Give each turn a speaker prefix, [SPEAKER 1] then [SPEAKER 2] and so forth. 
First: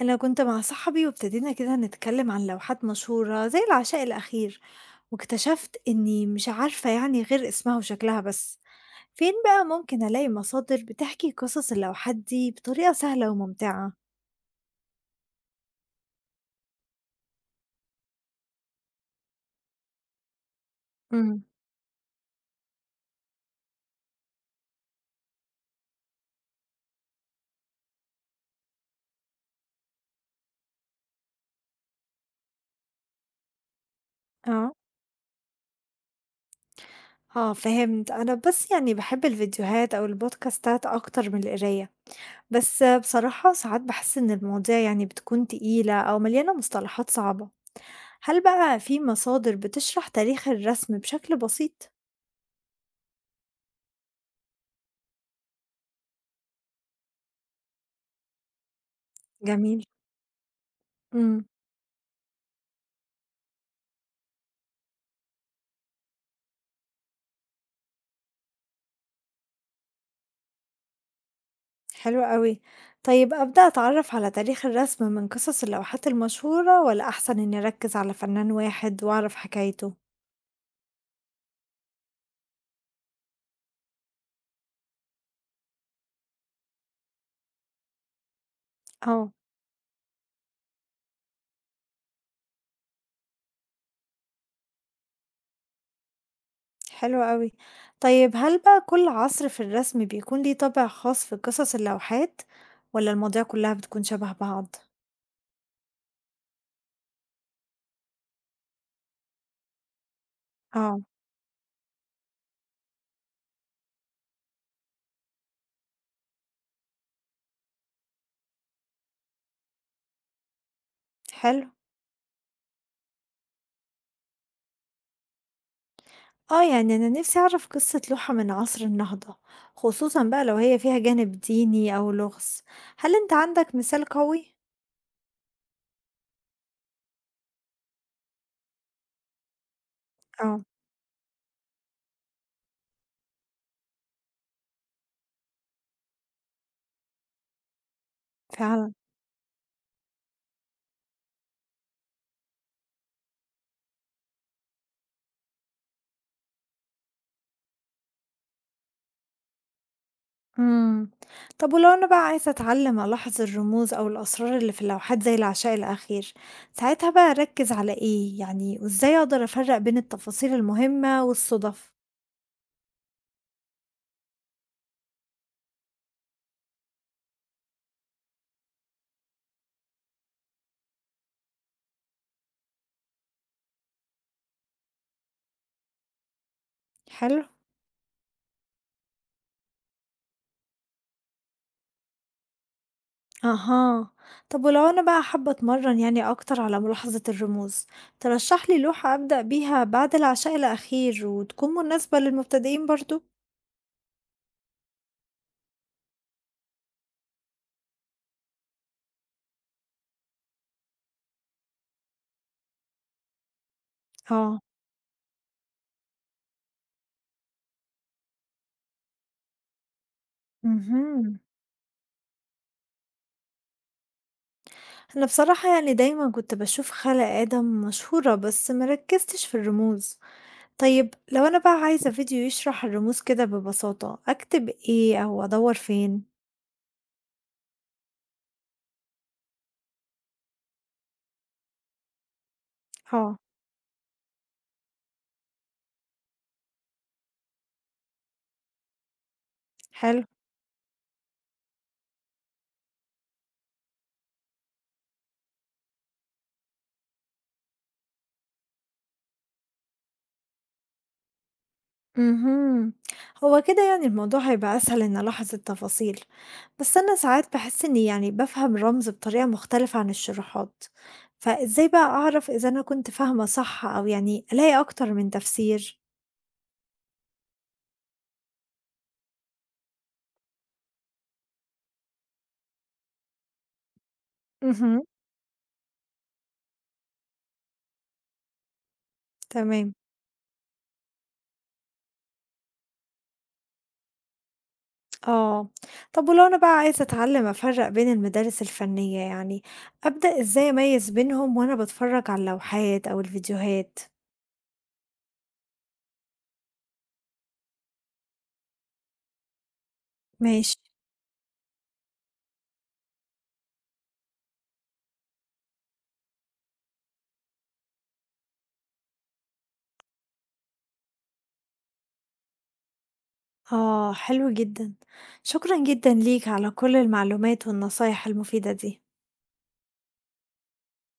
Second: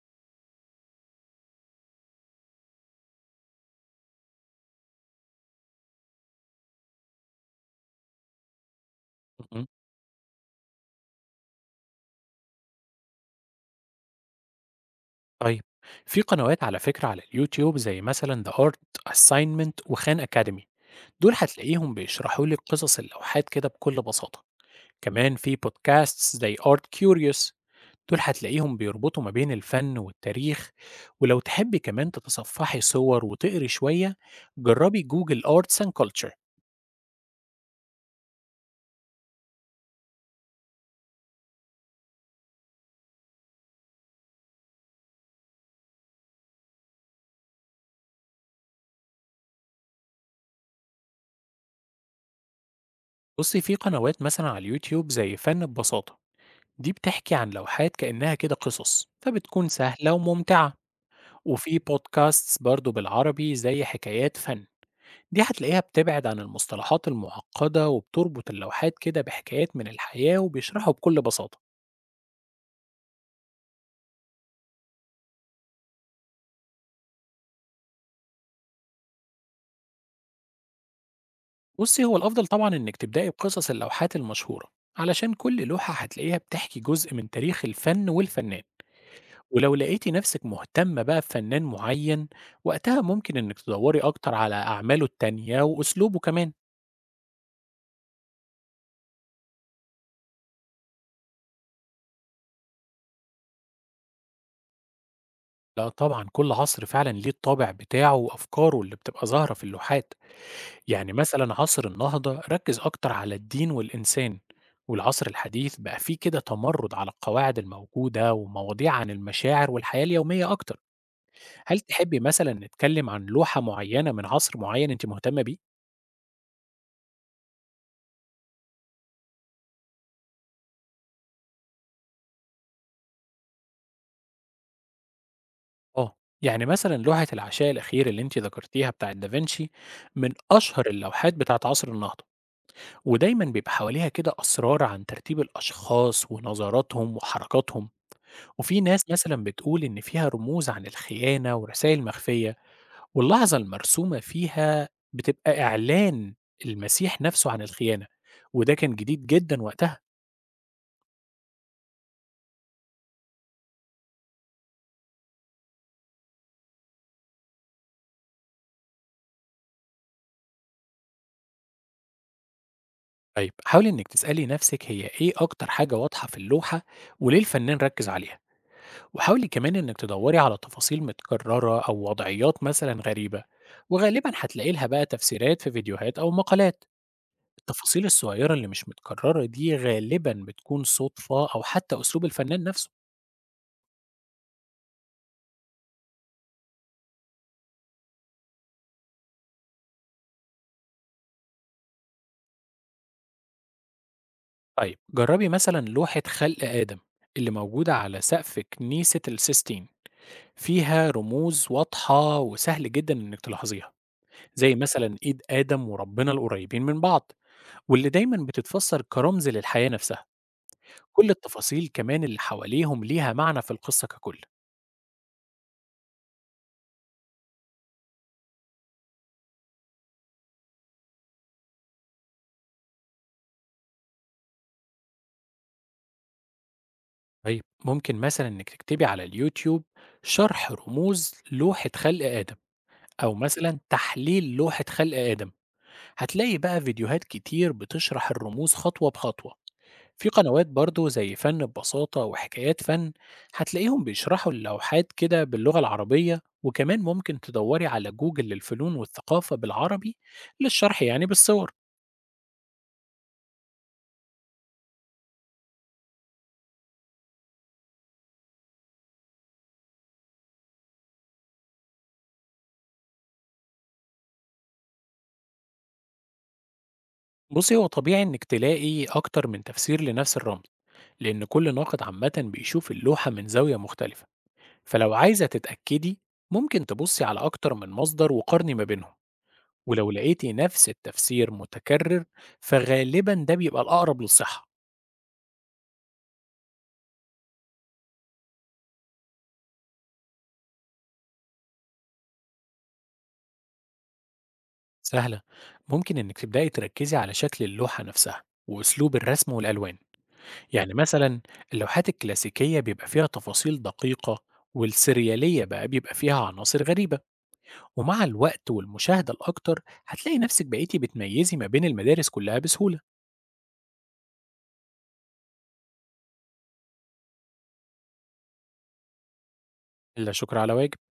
[SPEAKER 1] أنا كنت مع صاحبي وابتدينا كده نتكلم عن لوحات مشهورة زي العشاء الأخير، واكتشفت إني مش عارفة يعني غير اسمها وشكلها بس. فين بقى
[SPEAKER 2] اهم.
[SPEAKER 1] ممكن ألاقي مصادر بتحكي قصص اللوحات دي بطريقة سهلة وممتعة؟
[SPEAKER 2] طيب، في قنوات على فكرة على اليوتيوب زي مثلًا The Art Assignment وخان أكاديمي، دول
[SPEAKER 1] امم
[SPEAKER 2] هتلاقيهم بيشرحوا لِك قصص اللوحات كده بكل بساطة، كمان في بودكاستس زي Art Curious دول هتلاقيهم بيربطوا ما بين الفن والتاريخ، ولو تحبي كمان تتصفحي صور وتقري شوية
[SPEAKER 1] اه.
[SPEAKER 2] جربي جوجل Arts and Culture.
[SPEAKER 1] اه فهمت أنا بس يعني بحب الفيديوهات أو البودكاستات أكتر من القراية، بس بصراحة ساعات بحس إن المواضيع يعني بتكون تقيلة أو مليانة مصطلحات صعبة. هل بقى في مصادر بتشرح تاريخ الرسم بشكل بسيط؟
[SPEAKER 2] بُصي، في قنوات مثلًا على اليوتيوب زي فن ببساطة، دي بتحكي عن لوحات كأنها كده قصص، فبتكون
[SPEAKER 1] جميل.
[SPEAKER 2] سهلة وممتعة.
[SPEAKER 1] إمم،
[SPEAKER 2] وفي بودكاستس برضه بالعربي زي حكايات فن، دي هتلاقيها بتبعد عن المصطلحات المعقدة وبتربط اللوحات كده بحكايات من الحياة وبيشرحوا بكل بساطة.
[SPEAKER 1] حلو أوي. طيب أبدأ أتعرّف على تاريخ الرسم من قصص اللوحات المشهورة والّا أحسن إني أركّز على فنان واحد وأعرف حكايته؟
[SPEAKER 2] بصي، هو الأفضل طبعا إنك تبدأي بقصص اللوحات المشهورة، علشان كل لوحة هتلاقيها بتحكي جزء من تاريخ الفن والفنان.
[SPEAKER 1] آه،
[SPEAKER 2] ولو لقيتي نفسك مهتمة بقى بفنان معين، وقتها ممكن إنك تدوري أكتر على أعماله التانية وأسلوبه كمان.
[SPEAKER 1] حلو أوي. طيب هل بقى كل عصر في الرسم بيكون ليه طابع خاص في قصص اللوحات، والّا المواضيع كلّها بتكون شبه بعض؟
[SPEAKER 2] لا طبعا، كل عصر فعلا ليه الطابع بتاعه وأفكاره اللي بتبقى ظاهرة في اللوحات.
[SPEAKER 1] آه،
[SPEAKER 2] يعني مثلا عصر النهضة ركز أكتر على الدين والإنسان، والعصر الحديث بقى فيه كده تمرد على القواعد الموجودة ومواضيع عن المشاعر والحياة اليومية أكتر.
[SPEAKER 1] حلو.
[SPEAKER 2] هل تحبي مثلا نتكلم عن لوحة معينة من عصر معين أنت مهتمة بيه؟
[SPEAKER 1] آه، يعني أنا نِفْسي أعرف قصة لوحة من عصر النهضة، خصوصًا بقى لو هي فيها جانب ديني أو لغز. هل أنت عندك مثال قوي؟
[SPEAKER 2] آه. يعني مثلا لوحة العشاء الأخير اللي أنت ذكرتيها بتاعت دافنشي، من
[SPEAKER 1] آه،
[SPEAKER 2] أشهر اللوحات بتاعت عصر النهضة. ودايما بيبقى حواليها كده أسرار عن ترتيب الأشخاص ونظراتهم وحركاتهم. وفي
[SPEAKER 1] فعلًا.
[SPEAKER 2] ناس مثلًا بتقول إن فيها رموز عن الخيانة ورسايل مخفية، واللحظة المرسومة فيها بتبقى إعلان المسيح نفسه عن الخيانة، وده كان جديد جدًا وقتها.
[SPEAKER 1] إمم. طب ولو أنا بقى عايزة أتعلّم ألاحظ الرموز أو الأسرار اللي في اللوحات زي العشاء الأخير، ساعتها بقى أركّز على إيه يعني وإزاي أقدر أفرّق بين التفاصيل المهمة والصُدف؟
[SPEAKER 2] طيب، حاولي إنِك تسألي نفسِك هي إيه أكتر حاجة واضحة في اللوحة وليه الفنان ركز عليها، وحاولي كمان إنِك تدوري على تفاصيل متكررة أو وضعيات مثلًا غريبة، وغالبًا هتلاقي لها بقى تفسيرات في فيديوهات أو مقالات.
[SPEAKER 1] حلو.
[SPEAKER 2] التفاصيل الصغيرة اللي مش متكررة دي غالبًا بتكون صدفة أو حتى أسلوب الفنان نفسه.
[SPEAKER 1] أها. طب ولو أنا بقى حابة أتمرّن يعني أكتر على ملاحظة الرموز، ترشّح لي لوحة أبدأ بيها بعد العشاء الأخير وتكون مناسبة للمبتدئين برضه؟
[SPEAKER 2] طيب، جربي مثلا لوحة خلق آدم اللي موجودة على سقف كنيسة السيستين، فيها رموز واضحة وسهل جدا إنك تلاحظيها.
[SPEAKER 1] آه.
[SPEAKER 2] زي مثلا إيد آدم وربنا القريبين من بعض، واللي دايما بتتفسر كرمز للحياة نفسها. كل
[SPEAKER 1] اهم.
[SPEAKER 2] التفاصيل كمان اللي حواليهم ليها معنى في القصة ككل.
[SPEAKER 1] أنا بصراحة يعني دايمًا كنت باشوف خَلْق آدم مشهورة بس ما ركّزتش في الرموز. طيب لو أنا بقى عايزة فيديو يشرح الرموز كده ببساطة، أكتب إيه أو أدوّر فين؟
[SPEAKER 2] طيب، ممكن مثلا إنك تكتبي على اليوتيوب شرح رموز لوحة خلق آدم، أو
[SPEAKER 1] آه،
[SPEAKER 2] مثلا تحليل لوحة خلق آدم، هتلاقي بقى فيديوهات كتير بتشرح الرموز خطوة بخطوة.
[SPEAKER 1] حلو،
[SPEAKER 2] في قنوات برضو زي فن ببساطة وحكايات فن هتلاقيهم بيشرحوا اللوحات كده باللغة العربية، وكمان ممكن تدوري على جوجل للفنون والثقافة بالعربي للشرح يعني بالصور.
[SPEAKER 1] اهم، هو كده يعني الموضوع هيبقى أسهل إني ألاحظ التفاصيل، بس أنا ساعات باحس إني يعني بافهم الرمز بطريقة مختلفة عن الشروحات، فإزاي بقى أعرف إذا أنا كنت فاهمة صح أو يعني ألاقي أكتر من تفسير؟
[SPEAKER 2] بصي، هو طبيعي انك تلاقي اكتر من تفسير لنفس الرمز، لان كل ناقد عامة بيشوف اللوحة من زاوية مختلفة.
[SPEAKER 1] اهم،
[SPEAKER 2] فلو عايزة تتأكدي، ممكن تبصي على اكتر من مصدر وقارني ما بينهم.
[SPEAKER 1] تمام.
[SPEAKER 2] ولو لقيتي نفس التفسير متكرر، فغالبا ده بيبقى الأقرب للصحة.
[SPEAKER 1] آه، طب ولو أنا بقى عايزة أتعلم أفرّق بين المدارس الفنية يعني، أبدأ إزاي أميّز بينهم وأنا باتفرّج على اللوحات أو الفيديوهات؟
[SPEAKER 2] سهلة، ممكن إنك تبدأي تركزي على شكل اللوحة نفسها وأسلوب الرسم والألوان.
[SPEAKER 1] ماشي،
[SPEAKER 2] يعني مثلا اللوحات الكلاسيكية بيبقى فيها تفاصيل دقيقة، والسريالية بقى بيبقى فيها عناصر غريبة. ومع الوقت والمشاهدة الأكتر هتلاقي نفسك بقيتي بتميزي ما بين المدارس كلها بسهولة.
[SPEAKER 1] آه، حلو جدًا، شكرًا جدًا ليك على كل المعلومات والنصايح المفيدة دي.
[SPEAKER 2] لا شكر على واجب.